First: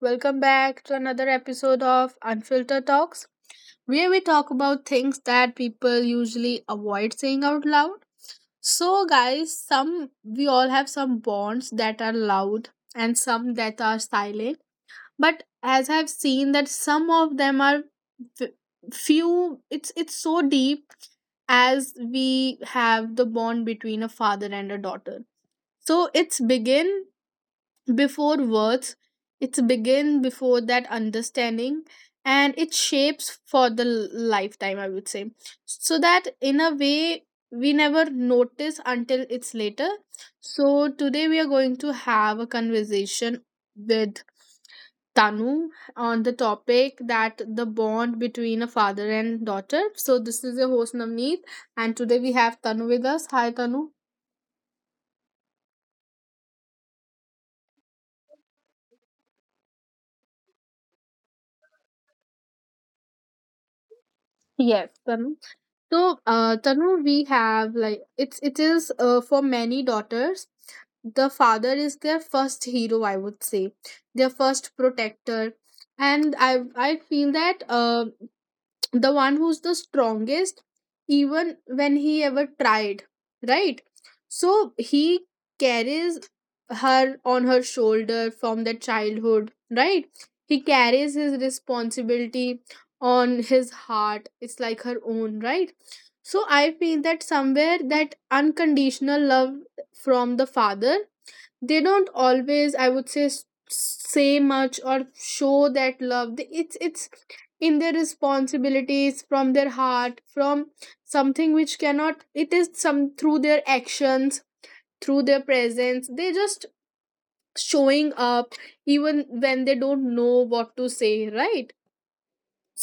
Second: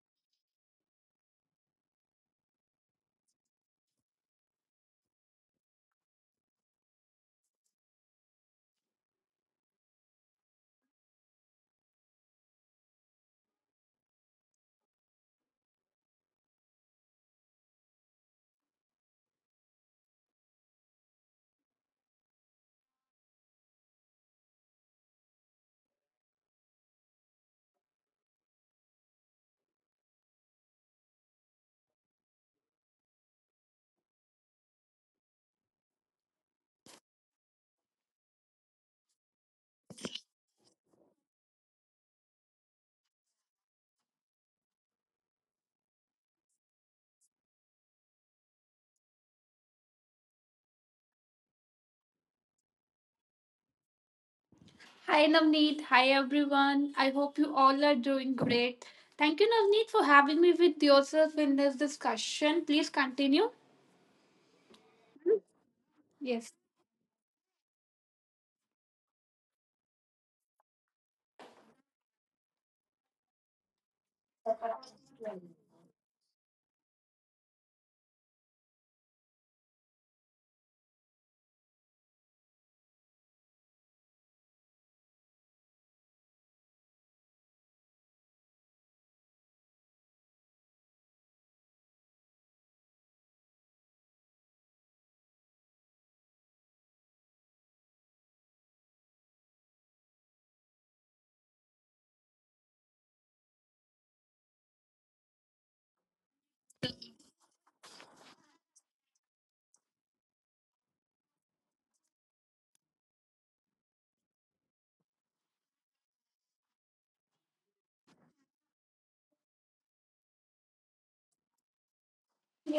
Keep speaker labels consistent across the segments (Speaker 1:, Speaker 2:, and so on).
Speaker 1: Welcome back to another episode of Unfiltered Talks, where we talk about things that people usually avoid saying out loud. So, guys, some we all have some bonds that are loud and some that are silent. But as I've seen that some of them are f- few. It's so deep as we have the bond between a father and a daughter. So it's begin before words, it's begin before that understanding, and it shapes for the lifetime, I would say. So that in a way we never notice until it's later. So today we are going to have a conversation with Tanu on the topic that the bond between a father and daughter. So this is your host Navneet, and today we have Tanu with us. Hi Tanu.
Speaker 2: Hi Navneet, hi everyone. I hope you all are doing great. Thank you, Navneet, for having me with yourself in this discussion. Please continue.
Speaker 1: Yes. Tanu. So,
Speaker 2: Yes.
Speaker 1: Tanu, we have like it is for many daughters, the father is their first hero. I would say their first protector, and I feel that the one who's the strongest even when he ever tried, right? So he carries her on her shoulder from the childhood, right? He carries his responsibility on his heart, it's like her own, right? So I feel that somewhere that unconditional love from the father, they don't always, I would say, say much or show that love. It's in their responsibilities, from their heart, from something which cannot, it is some through their actions, through their presence, they just showing up even when they don't know what to say, right?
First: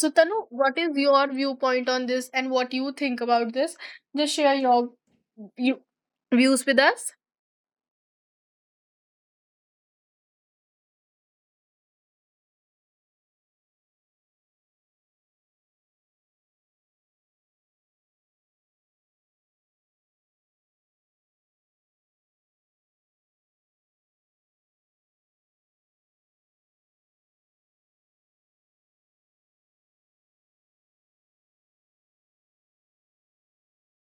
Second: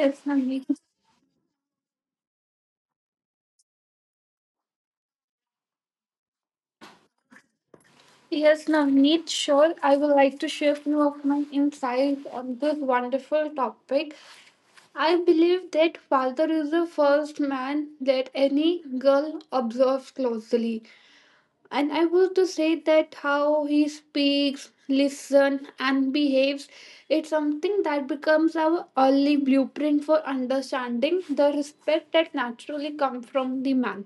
Speaker 1: So Tanu,
Speaker 2: Navneet.
Speaker 1: what is your viewpoint on this and what you think about this? Just share your you, views with us.
Speaker 2: Yes, Navneet, sure. I would like to share few of my insights on this wonderful topic. I believe that father is the first man that any girl observes closely. And I want to say that how he speaks, listens and behaves, it's something that becomes our only blueprint for understanding the respect that naturally comes from the man.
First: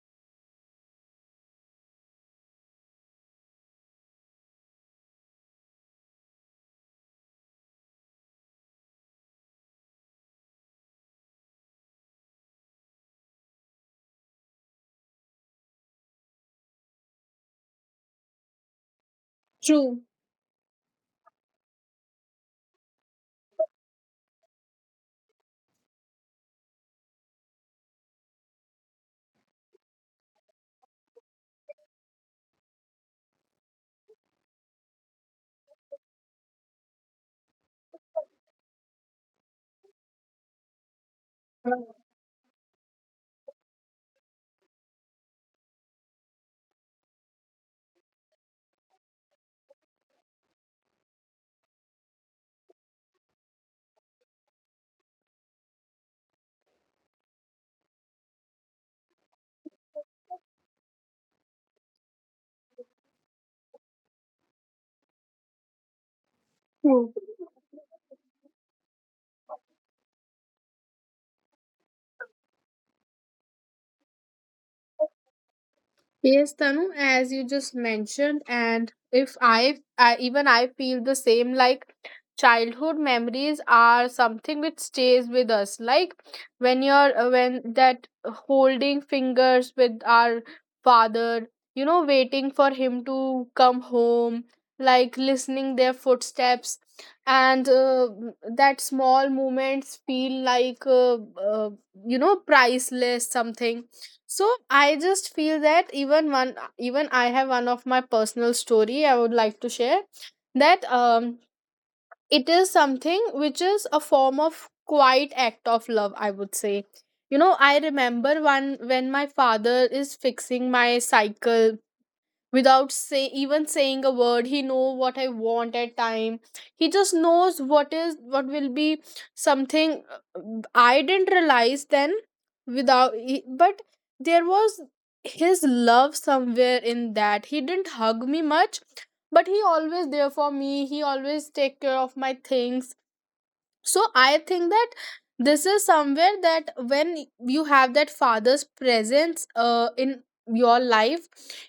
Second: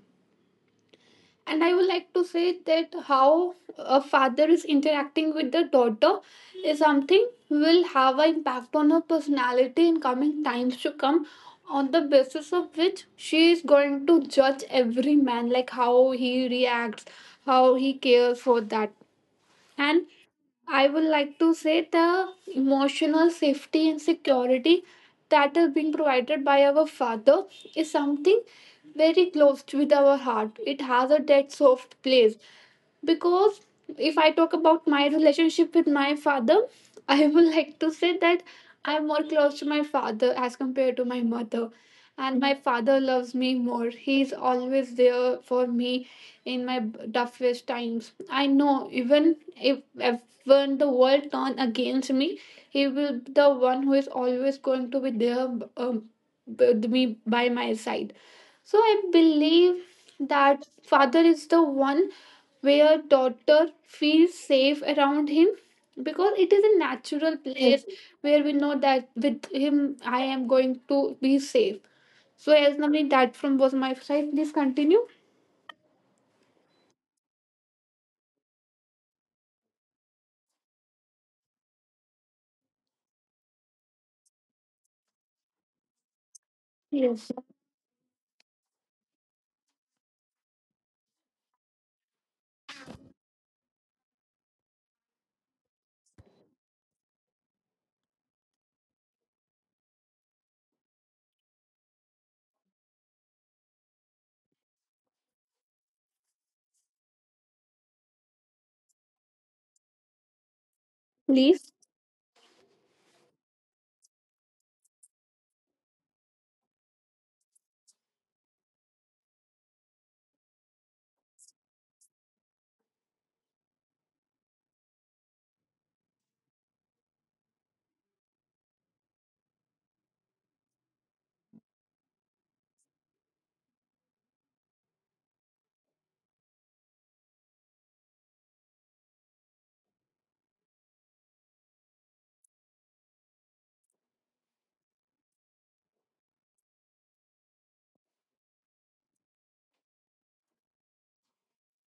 Speaker 2: And I would like to say that how a father is interacting with the daughter is something will have an impact on her personality in coming times to come, on the basis of which she is going to judge every man, like how he reacts, how he cares for that.
Speaker 1: True.
Speaker 2: And I would like to say the emotional safety and security that is being provided by our father is something very close to with our heart. It has a dead soft place because if I talk about my relationship with my father, I would like to say that I'm more close to my father as compared to my mother. And my father loves me more. He's always there for me in my toughest times. I know even if when the world turns against me, he will be the one who is always going to be there um, with me by my side. So I believe that father is the one where daughter feels safe around him because it is a
Speaker 1: True.
Speaker 2: natural place where we know that with him I am going to be safe. So as Navneet, that from was my side. Please continue.
Speaker 1: Yes, Tanu, as you just mentioned, and if I even I feel the same. Like childhood memories are something which stays with us. Like when you're
Speaker 2: Yes.
Speaker 1: when that holding fingers with our father, you know, waiting for him to come home, like listening their footsteps, and that small moments feel like uh, you know, priceless something. So I just feel that even one, even I have one of my personal story I would like to share that,
Speaker 2: Please?
Speaker 1: it is something which is a form of quiet act of love, I would say. You know, I remember one when my father is fixing my cycle without say even saying a word, he know what I want at time. He just knows what is, what will be something. I didn't realize then without but there was his love somewhere in that. He didn't hug me much, but he always there for me, he always take care of my things. So I think that this is somewhere that when you have that father's presence in your life,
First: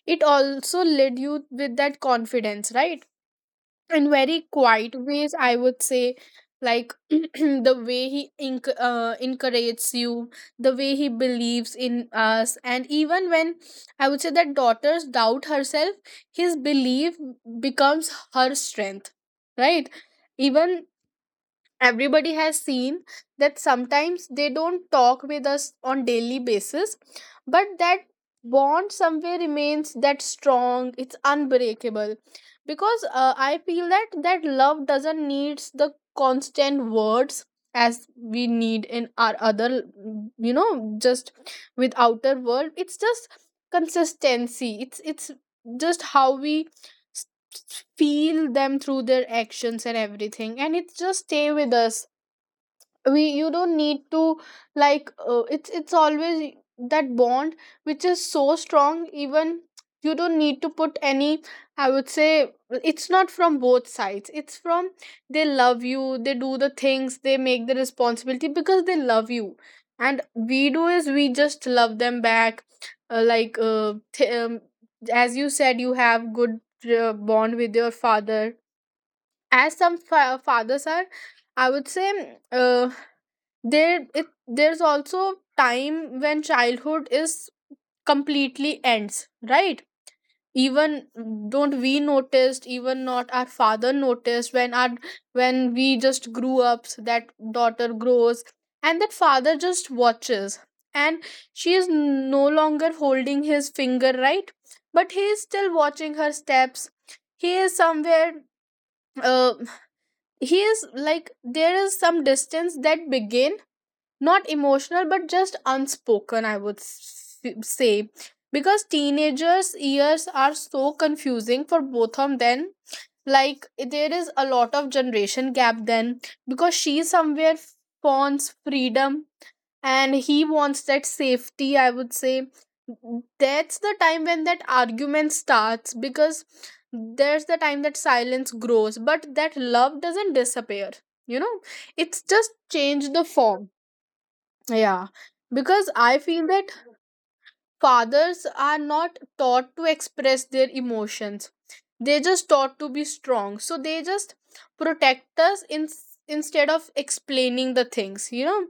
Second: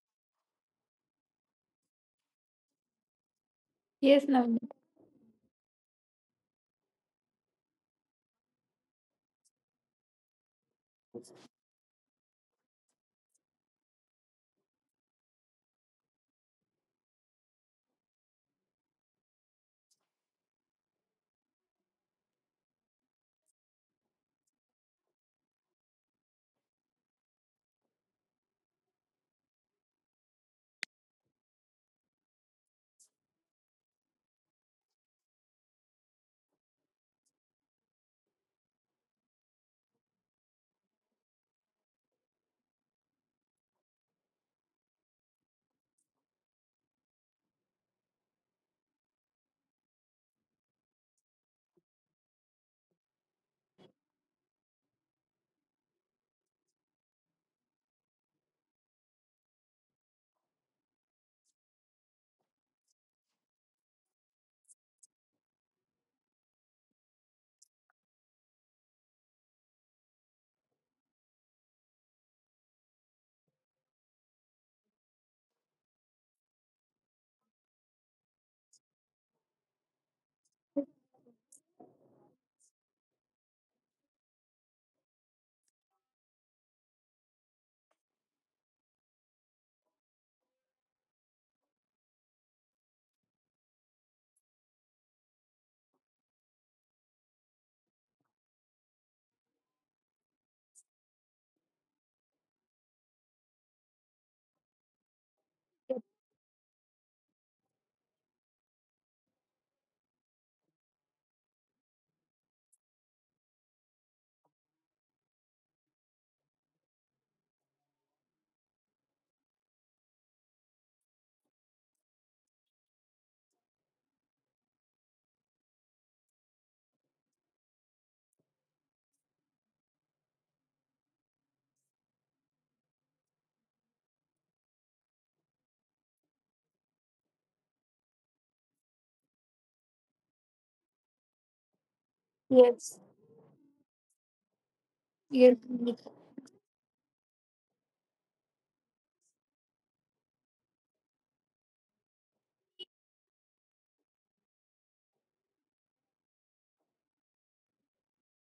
Speaker 1: it also led you with that confidence, right? In very
Speaker 2: Yes,
Speaker 1: quiet
Speaker 2: Navneet.
Speaker 1: ways, I would say. Like the way he encourages you, the way he believes in us, and even when, I would say that daughters doubt herself, his belief becomes her strength, right? Even everybody has seen that sometimes they don't talk with us on daily basis, but that bond somewhere remains that strong, it's unbreakable. Because I feel that that love doesn't needs the constant words as we need in our other, you know, just with outer world. It's just consistency, it's just how we feel them through their actions and everything, and it just stay with us. We You don't need to, like it's always that bond which is so strong. Even you don't need to put any, I would say, it's not from both sides, it's from, they love you, they do the things, they make the responsibility because they love you, and we do is we just love them back. Like as you said, you have good bond with your father. As some fathers are, I would say, uh there it there's also time when childhood is completely ends, right? Even don't we noticed, even not our father noticed when our, when we just grew up. So that daughter grows and that father just watches, and she is no longer holding his finger, right? But he is still watching her steps. He is somewhere, uh, he is like there is some distance that begin, not emotional but just unspoken, I would say. Because teenagers years are so confusing for both of them, like there is a lot of generation gap then, because she somewhere wants freedom and he wants that safety, I would say. That's the time when that argument starts, because there's the time that silence grows but that love doesn't disappear, you know, it's just changed
Speaker 2: Yes.
Speaker 1: the form. Yeah,
Speaker 2: Yes.
Speaker 1: because
Speaker 2: Navneet.
Speaker 1: I feel that fathers are not taught to express their emotions. They just taught to be strong. So they just protect us in, instead of explaining the things, you know,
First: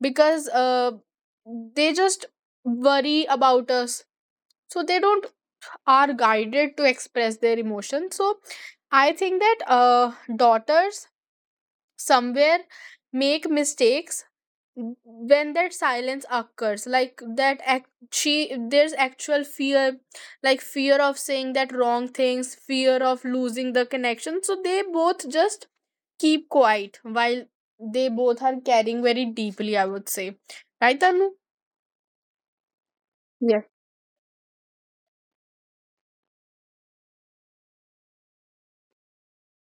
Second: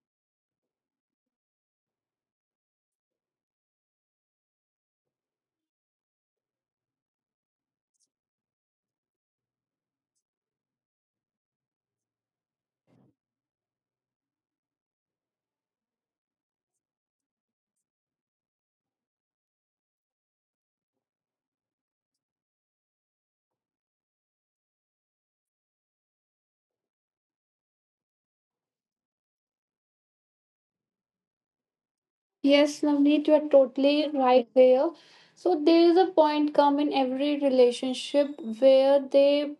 Speaker 1: because they just worry about us. So they don't are guided to express their emotions. So I think that daughters somewhere make mistakes. When that silence occurs, like that act, she there's actual fear, like fear of saying that wrong things, fear of losing the connection, so they both just keep quiet while they both are caring very deeply, I would say, right Tanu?
Speaker 2: Yes, Navneet, you are
Speaker 1: Yes,
Speaker 2: totally right there. So there is a point come in every relationship where they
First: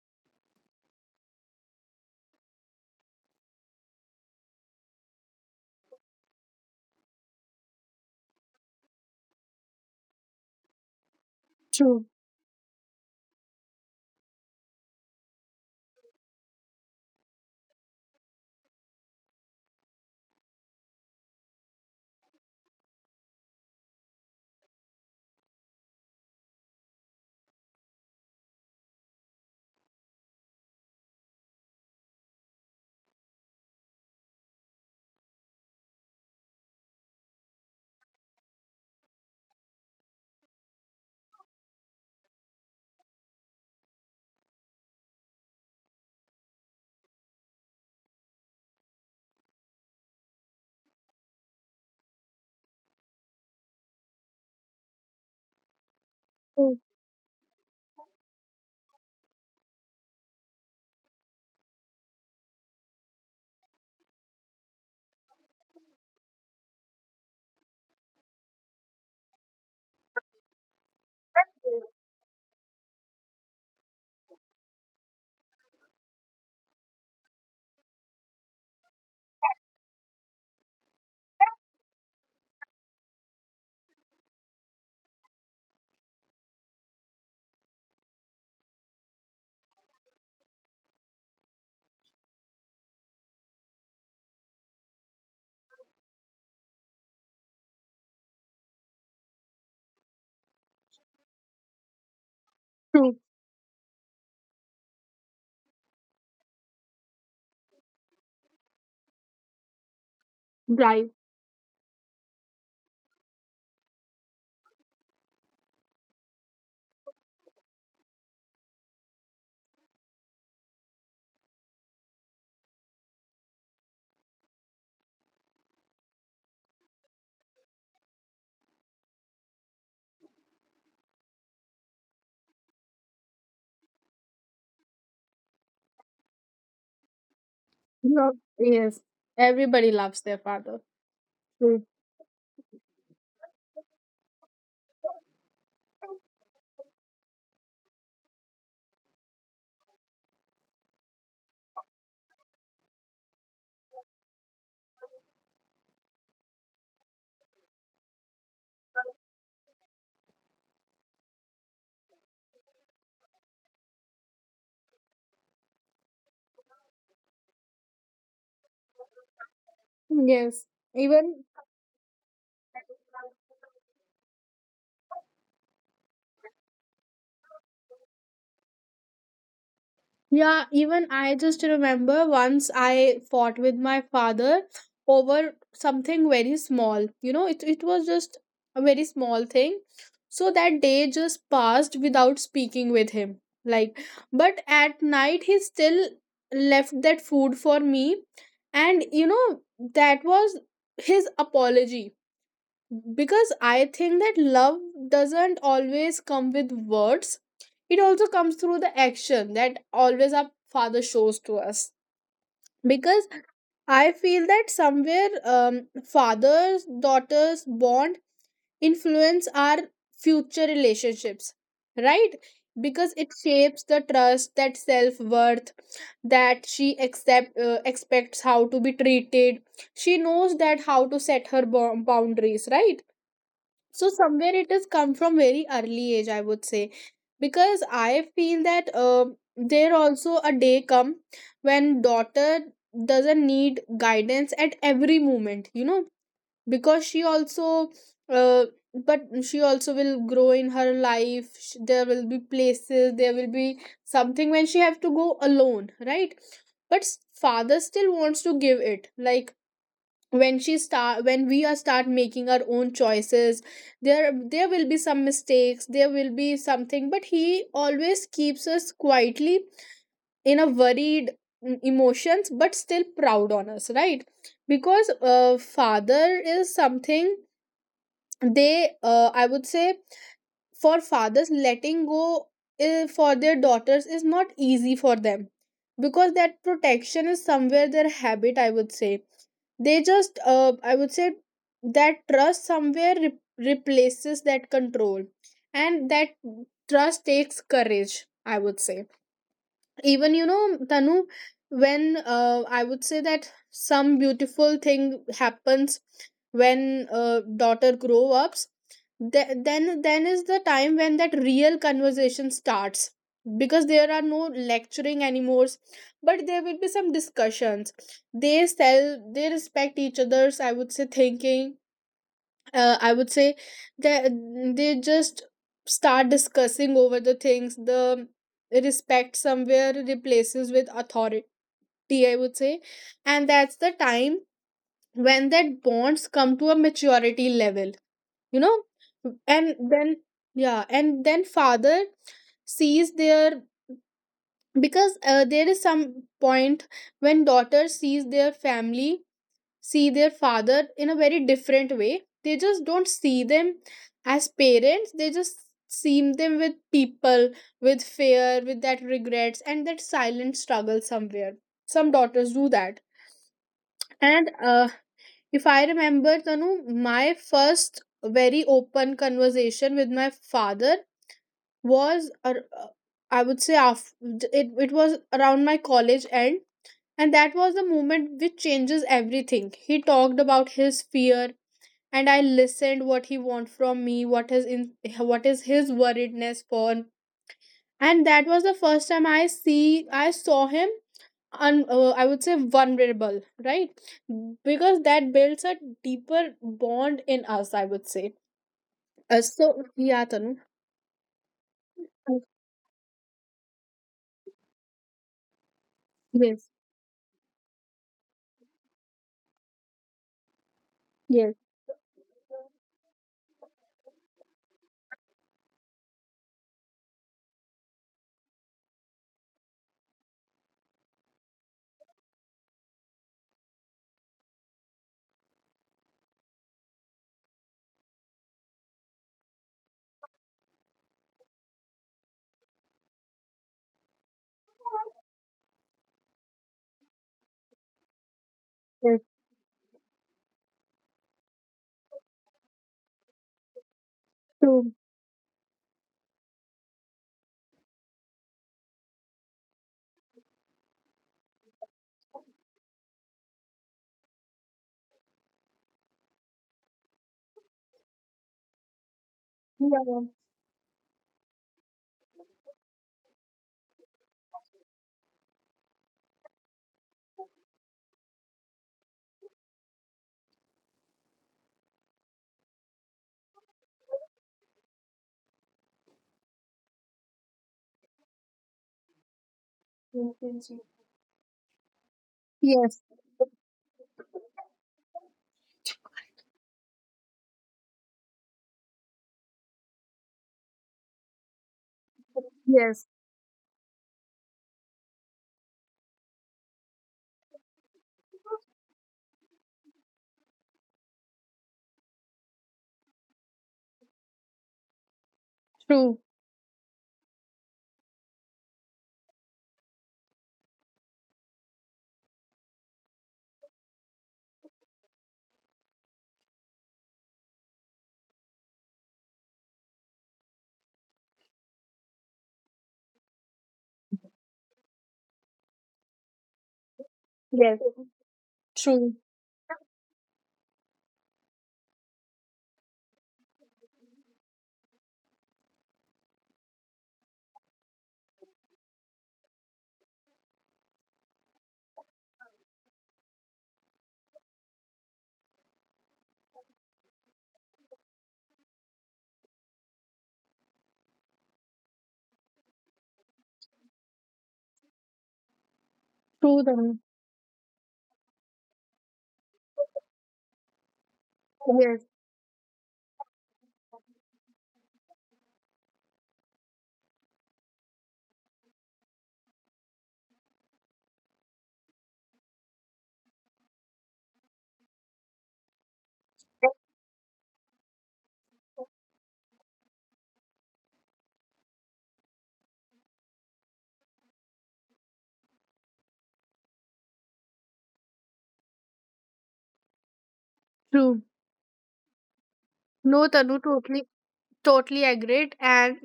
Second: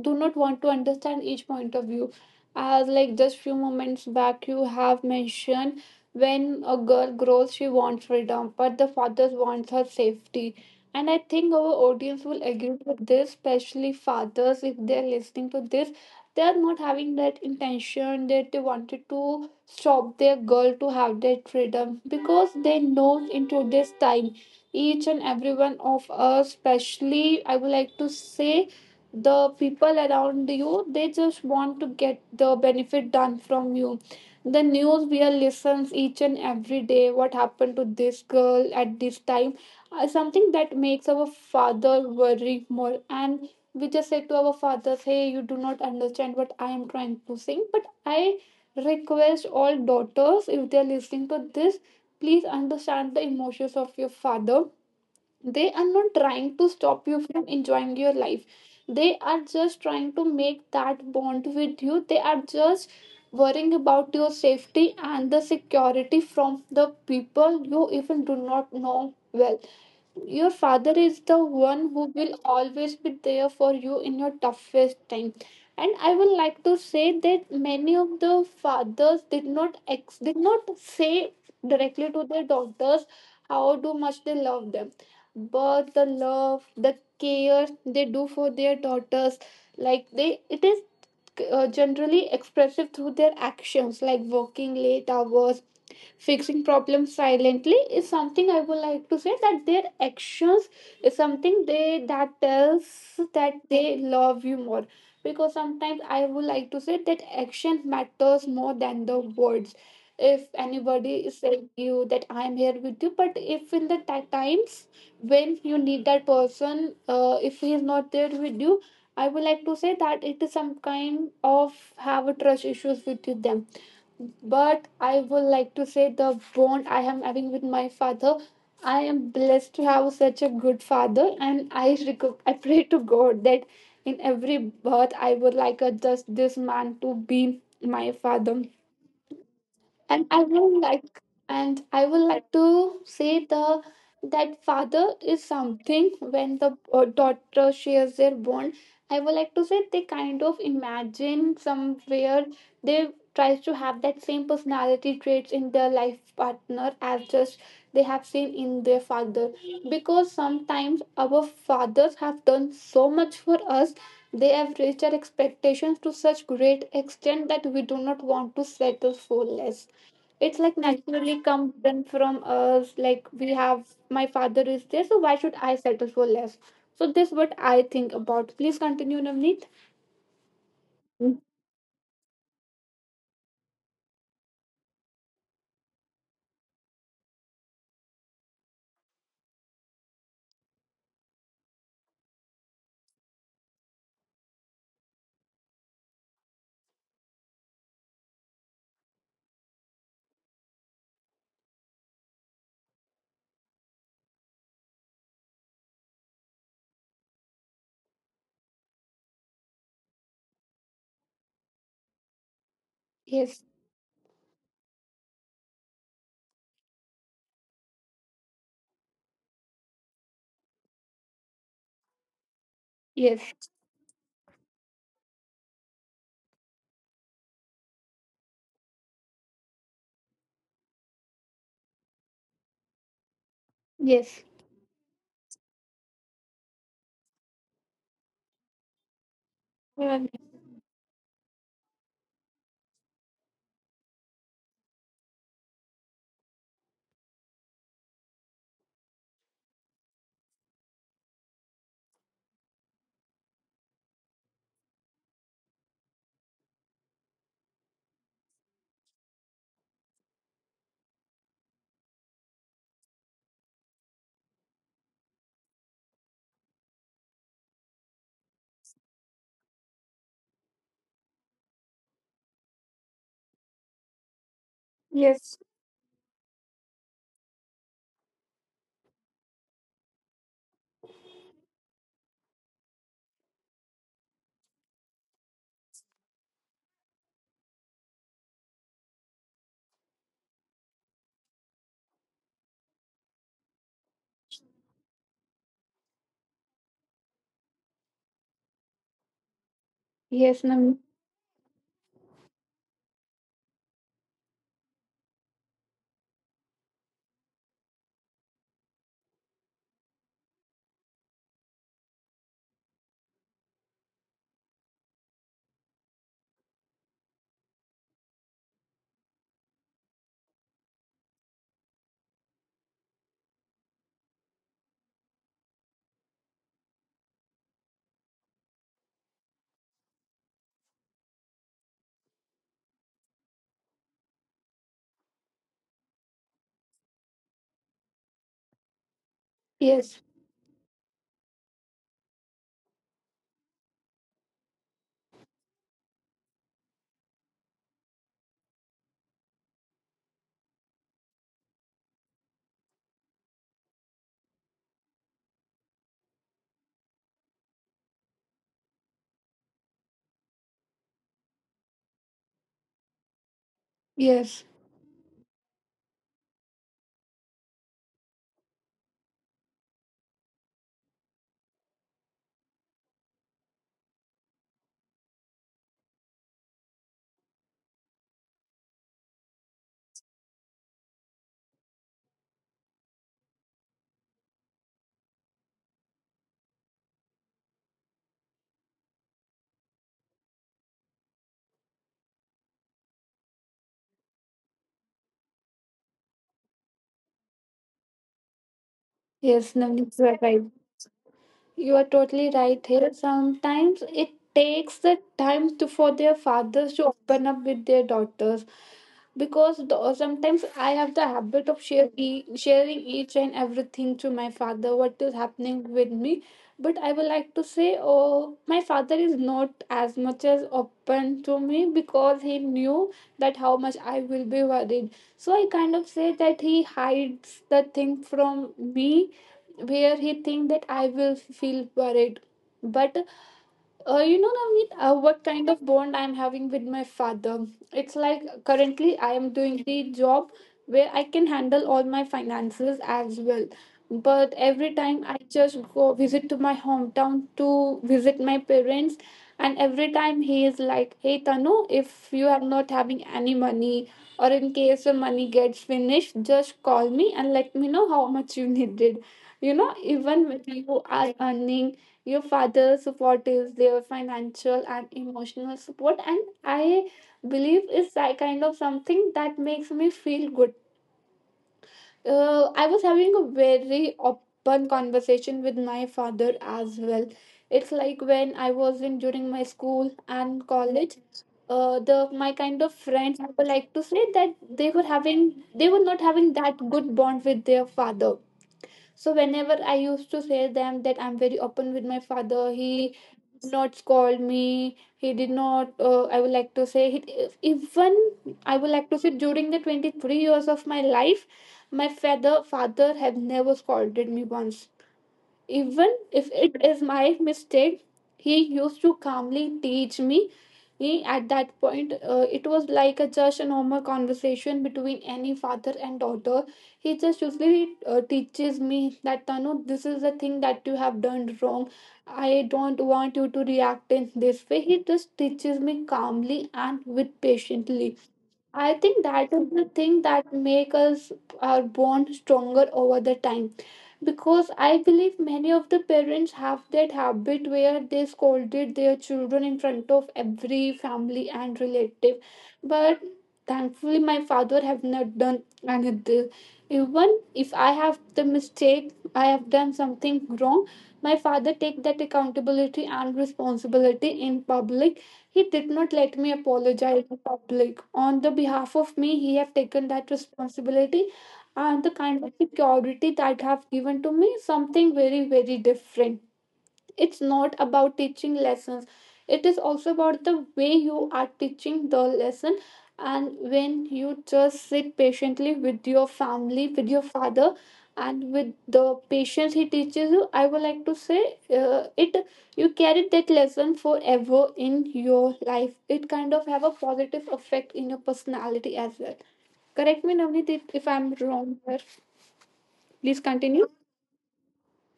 Speaker 2: do not want to understand each point of view. As like just few moments back you have mentioned when a girl grows she wants freedom, but the father wants her safety. And I think our
Speaker 1: true,
Speaker 2: audience will agree with this, especially fathers if they're listening to this. They are not having that intention that they wanted to stop their girl to have that freedom because they know into this time each and every one of us, especially I would like to say, the people around you, they just want to get the benefit done from you. The news we are listens each and every day, what happened to this girl at this time, something that makes our father worry more. And we just say to our fathers, hey, you do not understand what I am trying to sing, but I request all daughters, if they are listening to this, please understand the emotions of your father. They are not trying
Speaker 1: true,
Speaker 2: to stop you from enjoying your life. They are just trying to make that bond with you. They are just worrying about your safety and the security from the people you even do not know well. Your father is the one who will always be there for you in your toughest time. And I would like to say that many of the fathers did not say directly to their daughters how do much they love them. But the love, the care they do for their daughters, like they it is generally expressive through their actions, like working late hours, fixing problems silently, is something I would like to say that their actions is something they that
Speaker 1: true.
Speaker 2: tells that they love you more. Because sometimes I would like to say that action matters more than the words. If
Speaker 1: Right.
Speaker 2: anybody is saying you that I am here with you, but if in the times when you need that person, if he is not there with you, I would like to say that it is some kind of have a trust issues with you them. But I would like to say the bond I am having with my father. I am blessed to have such a good father, and I pray to God that in every birth I would like just this man to be
Speaker 1: Yeah.
Speaker 2: my
Speaker 1: Yes,
Speaker 2: father.
Speaker 1: everybody loves their
Speaker 2: and
Speaker 1: father.
Speaker 2: i will like
Speaker 1: True.
Speaker 2: and I would like to say the that father is something when the daughter shares their bond. I would like to say they kind of imagine somewhere they tries to have that same personality traits in their life partner as just they have seen in their father. Because sometimes our fathers have done so much for us, they have raised our expectations to such great extent that we do not want to settle for less.
Speaker 1: Yes,
Speaker 2: It's like
Speaker 1: even.
Speaker 2: naturally come done from us, like we have, my father is there, so why should I settle for less? So this what I think about. Please continue, Navneet.
Speaker 1: Yeah, even I just
Speaker 2: Mm.
Speaker 1: remember once I fought with my father over something very small. You know, it was just a very small thing. So that day just passed without speaking with him. Like, but at night he still left that food for me. And, you know, that was his apology. Because I think that love doesn't always come with words, it also comes through the action that always our father shows to us. Because I
Speaker 2: Yes.
Speaker 1: feel that somewhere, um, fathers daughters bond influence our future relationships, right? Because it shapes the
Speaker 2: Yes.
Speaker 1: trust, that self worth, that she accept expects how to be treated, she knows that how to set her boundaries, right? So somewhere it has
Speaker 2: Yes.
Speaker 1: come from very early age, I would say. Because I feel that there also a day
Speaker 2: Yeah.
Speaker 1: come when daughter doesn't need guidance at every moment, you know, because she also, uh, but she also will grow in her life. There will be places, there will be something when she have to go alone, right? But father still wants to give it. Like when she start, when we are start making our own choices, there will be some mistakes, there will be something, but he always keeps us quietly in a worried, emotions, but still proud on us, right? Because
Speaker 2: Yes.
Speaker 1: father is something they, I would say, for fathers letting go, for their daughters is not easy for them, because that protection is somewhere their habit, I would say. They just, I would say that trust somewhere replaces that control, and that trust takes courage, I would say. Even you know, Tanu,
Speaker 2: Yes, Navneet.
Speaker 1: when, I would say that some beautiful thing happens when, daughter grow ups, then is the time when that real conversation starts, because there are no lecturing anymore, but there will be some discussions. They sell, they respect each other's, I would say, thinking. I would say that they just start discussing over the things. The respect somewhere replaces with authority, I would say, and that's the time when that bonds come to a maturity level, you know. And then, yeah,
Speaker 2: Yes.
Speaker 1: and then father sees their, because there is some point when daughter sees their family, see their father in a very different way. They just don't see them as parents, they just see them with people, with fear, with that regrets and that silent struggle somewhere. Some daughters do that. And
Speaker 2: Yes.
Speaker 1: if I remember, Tanu, my first very open conversation with my father was I would say after, it was around my college end, and that was the moment which changes everything. He talked about his fear, and I listened what he want from me, what is in, what is his worriedness for. And that was the first time I saw him, I would say, vulnerable, right? Because that builds a deeper bond in us, I would say. So yeah,
Speaker 2: Yes,
Speaker 1: Tanu.
Speaker 2: Navneet, you are right.
Speaker 1: Uh,
Speaker 2: You are totally right here. Sometimes it takes the time to
Speaker 1: Yes,
Speaker 2: for their fathers to open up with their daughters. Because sometimes
Speaker 1: yes,
Speaker 2: I have the habit of sharing each and everything to my father, what is happening with me. But I would like to say, oh, my father is not as much as open to me because he knew that how much I will be worried. So I kind of say that he hides the thing from me where he think that I will feel worried. But Navneet, what kind of bond I'm having with my father. It's
Speaker 1: yes.
Speaker 2: like currently I am doing the job where I can handle all my finances as well.
Speaker 1: True.
Speaker 2: But every time I just go visit to my hometown to visit my parents, and every time he is like, "Hey Tanu, if you are not having any money, or in case your money gets finished, just call me and let me know how much you
Speaker 1: Yeah.
Speaker 2: needed."
Speaker 1: Yes.
Speaker 2: Even when you are earning, your father's support is their financial and emotional support, and I believe it's that kind of something that makes me feel good. I was having a very open conversation with my father as well. It's like when I was in during my school and college. The my kind of friends, I would like to say that they were not having that good bond with their father. So whenever I used to say them that I'm very open with
Speaker 1: Yes.
Speaker 2: my father, he did not scold me. He did not. I would like to say, even I would like to say during the 23 years of my life, my father have never scolded me once.
Speaker 1: True.
Speaker 2: Even if it is my mistake, he used to calmly teach me. At that point, it was like a just a normal conversation between any father and daughter. He just usually teaches me that Tanu, this is the thing that you have done wrong. I don't want you to react in this way. He just teaches me calmly
Speaker 1: Yes.
Speaker 2: and with patiently.
Speaker 1: True.
Speaker 2: I think that is the thing that make us our bond stronger over the time. Because I believe many of the parents have that habit where they scolded their children in front of every family and relative. But thankfully my father have not done anything. Even if I have the mistake, I have done something wrong, my father take that accountability and responsibility in public.
Speaker 1: True,
Speaker 2: He did
Speaker 1: Tanu.
Speaker 2: not let me apologize in public. On the behalf of me, he have taken that
Speaker 1: Yes.
Speaker 2: responsibility, and the kind of security that have given to me something very, very different. It's not about teaching lessons, it is also about the way you are teaching the lesson. And when you just sit patiently with your family, with your father, and with the patience he teaches you, I would like to say, it you carry that lesson forever in your life. It kind of have a positive effect in your personality as well.
Speaker 1: True.
Speaker 2: Correct me, Navneet, if I'm wrong here.
Speaker 1: No, Tanu, totally.
Speaker 2: Please continue.
Speaker 1: Totally agreed, and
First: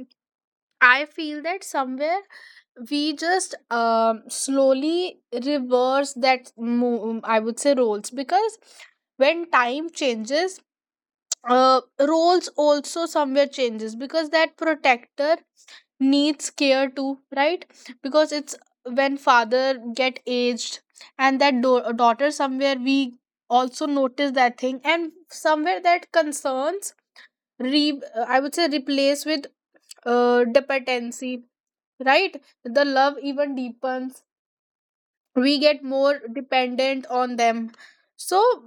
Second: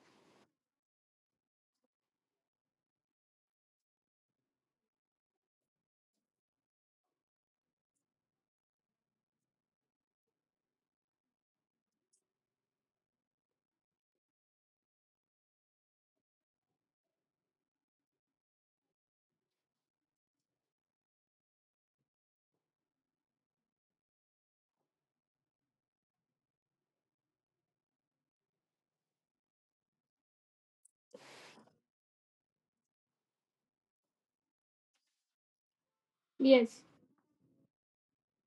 Speaker 1: I feel that somewhere we just, slowly reverse that I would say roles. Because when time changes, uh, roles also somewhere changes, because that protector needs care too, right? Because it's when father get aged and that daughter somewhere, we also notice that thing, and somewhere that concerns re I would say replace with dependency, right? The love even deepens. We get more
Speaker 2: Yes.
Speaker 1: dependent on them. So,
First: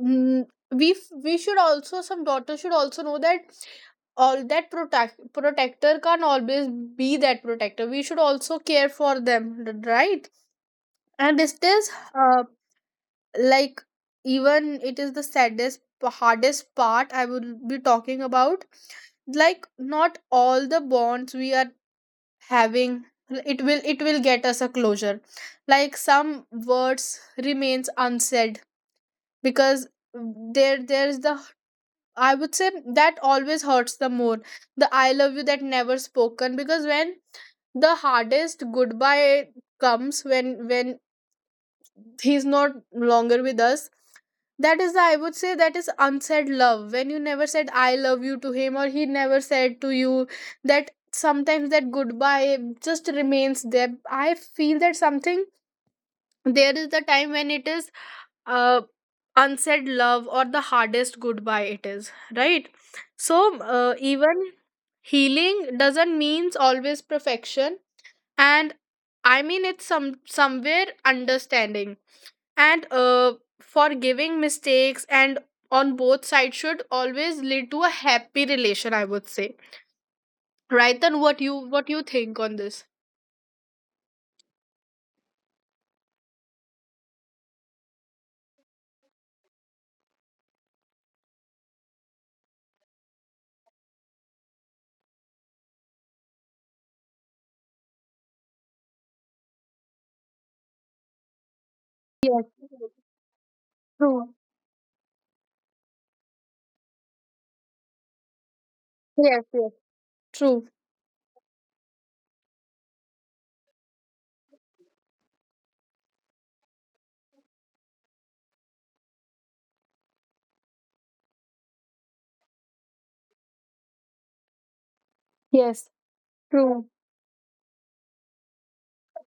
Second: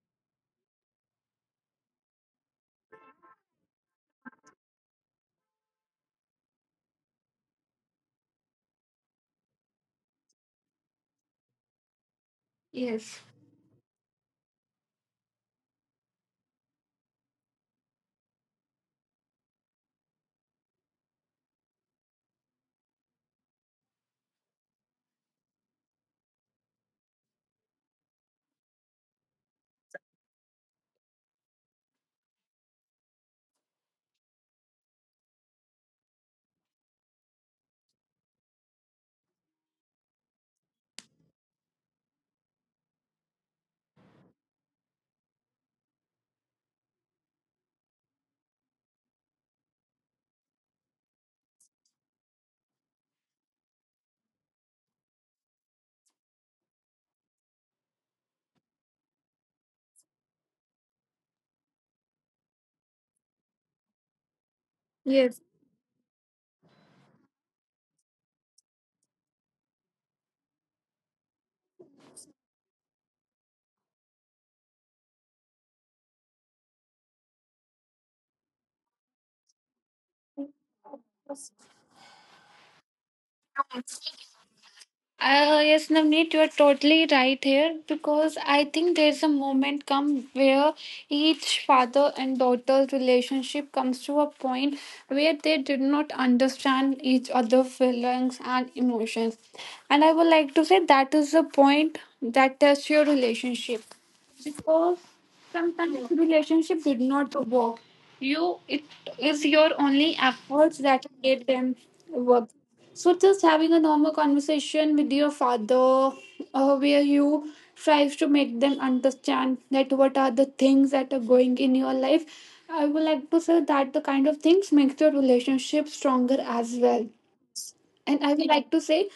Speaker 1: mm, we we should also, some daughters should also know that all that protector can not always be that protector. We should also care for them, right? And it is,
Speaker 2: Yes.
Speaker 1: like even it is the saddest hardest part I will be talking about. Like not all the bonds we are having, it will, it will get us a closure. Like some words remains unsaid, because there there's the, I would say, that always hurts the more, the I love you that never spoken. Because when the hardest goodbye comes when he's not longer with us, that is, I would say, that is unsaid love, when you never said I love you to him or he never said to you, that sometimes that goodbye just remains there. I feel that something, there is the time when it is, uh unsaid love or the hardest goodbye, it is, right? So, even healing doesn't means always perfection, and I mean it's some somewhere understanding, and forgiving mistakes and on both sides should always lead to a happy relation, I would say. Right, then what you, what you think on this?
Speaker 2: Yes. Yes, Navneet, you are totally right here because I think there's a moment come where each father and daughter's relationship comes to a point where they did not understand each other's feelings and emotions. And I would like to say that is the point
Speaker 1: Yes,
Speaker 2: that tests your relationship.
Speaker 1: true.
Speaker 2: Because sometimes relationship did not work, you it
Speaker 1: Yes,
Speaker 2: is
Speaker 1: yes,
Speaker 2: your only
Speaker 1: true.
Speaker 2: efforts that get them work. So just having a normal conversation with your father, where you tries to make them understand that what are the things that are going in your life, I would like to say that the kind of things makes your
Speaker 1: Yes,
Speaker 2: relationship stronger
Speaker 1: true.
Speaker 2: as well. And I would like to say,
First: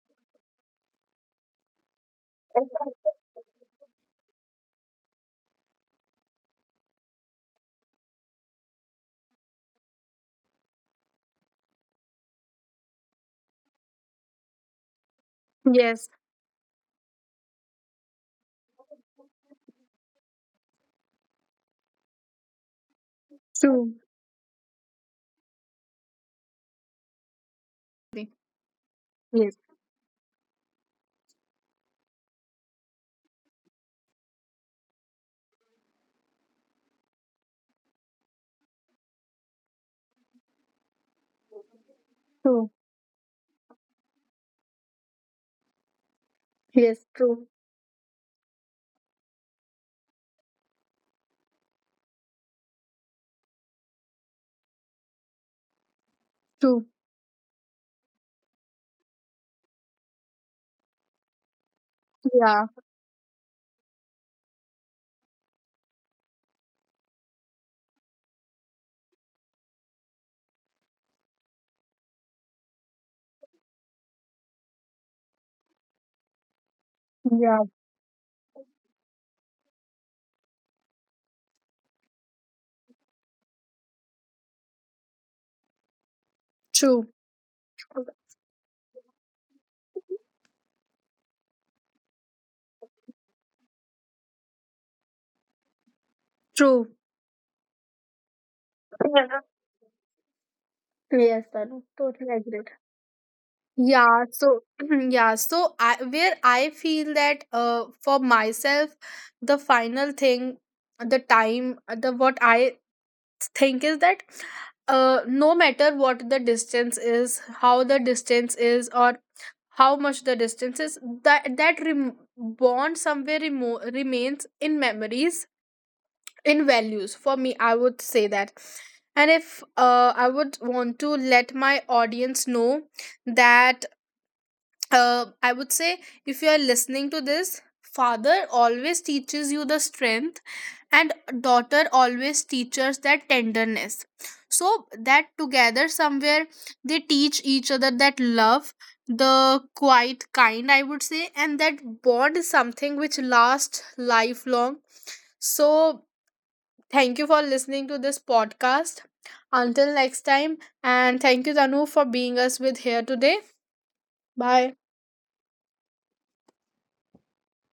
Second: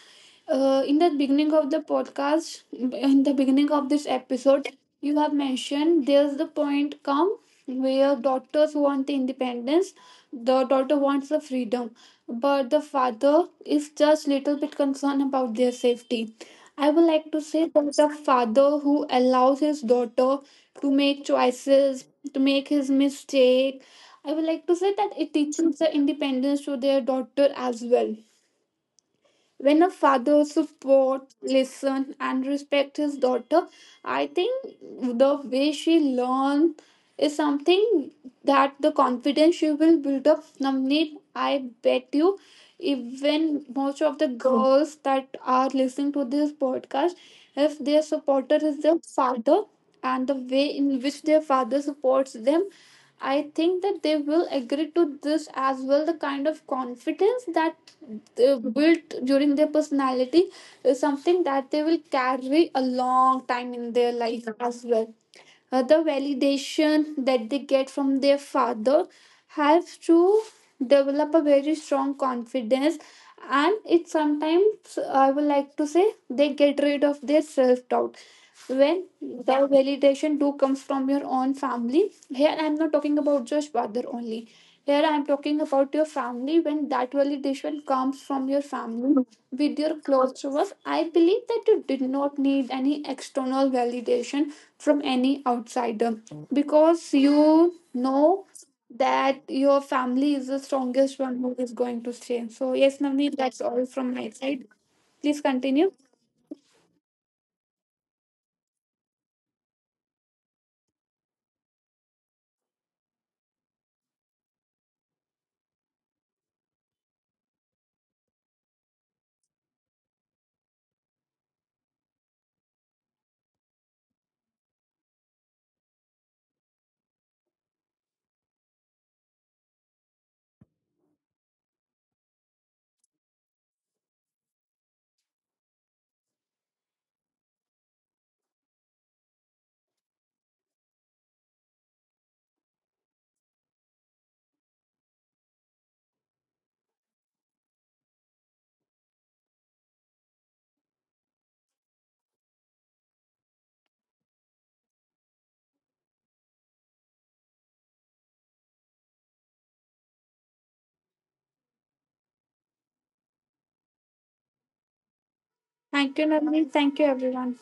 Speaker 2: in the beginning of the podcast, in the beginning of this episode, you have mentioned there's the point come where daughters want the independence, the daughter wants the freedom, but the father is just little bit concerned about their
Speaker 1: Yes,
Speaker 2: safety. I would like to say there's a father who allows his daughter to make choices, to make his mistake.
Speaker 1: true.
Speaker 2: I would like to say that it teaches the independence to their daughter as well.
Speaker 1: Yes,
Speaker 2: When a father supports, listen and respect his daughter, I think the way she learns is something that the confidence she will build up, Namneet, I bet you
Speaker 1: true.
Speaker 2: even most of the girls that are listening to this
Speaker 1: Yes,
Speaker 2: podcast,
Speaker 1: true.
Speaker 2: if their supporter is their father and the way in which their father supports them, I think that they will agree to this as well. The kind of
Speaker 1: True.
Speaker 2: confidence that they built during their personality is something that they will
Speaker 1: Yeah,
Speaker 2: carry a long time in their life as well. The validation that they get from their father helps to develop a very strong confidence, and it sometimes I would like to say they get rid of their
Speaker 1: yeah,
Speaker 2: self doubt. When the validation do comes from your own family, here I'm not talking about just father only, here I'm talking about your family, when
Speaker 1: true.
Speaker 2: that validation comes from your family with your close ones, I believe that you did not need any external validation from any outsider.
Speaker 1: True.
Speaker 2: Because you know that your family is the strongest one
Speaker 1: Yes,
Speaker 2: who
Speaker 1: I
Speaker 2: is
Speaker 1: do.
Speaker 2: going to
Speaker 1: Totally
Speaker 2: stay.
Speaker 1: agree.
Speaker 2: So yes, Navneet, that's all from
Speaker 1: Yeah,
Speaker 2: my
Speaker 1: so
Speaker 2: side.
Speaker 1: yeah,
Speaker 2: Please
Speaker 1: so I,
Speaker 2: continue.
Speaker 1: where I feel that for myself the final thing, the time, the what I think is that, no matter what the distance is, how the distance is, or how much the distance is, that that bond somewhere remains in memories, in values, for me I would say that. And if I would want to let my audience know that, I would say, if you are listening to this, father always teaches you the strength, and daughter always teaches that tenderness. So that together somewhere they teach each other that love, the quiet kind, I would say, and that bond is something which lasts lifelong. So thank you for listening to this podcast. Until next time, and thank you Tanu for being us with here today. Bye.
Speaker 2: Thank you, Navneet. Thank you, everyone.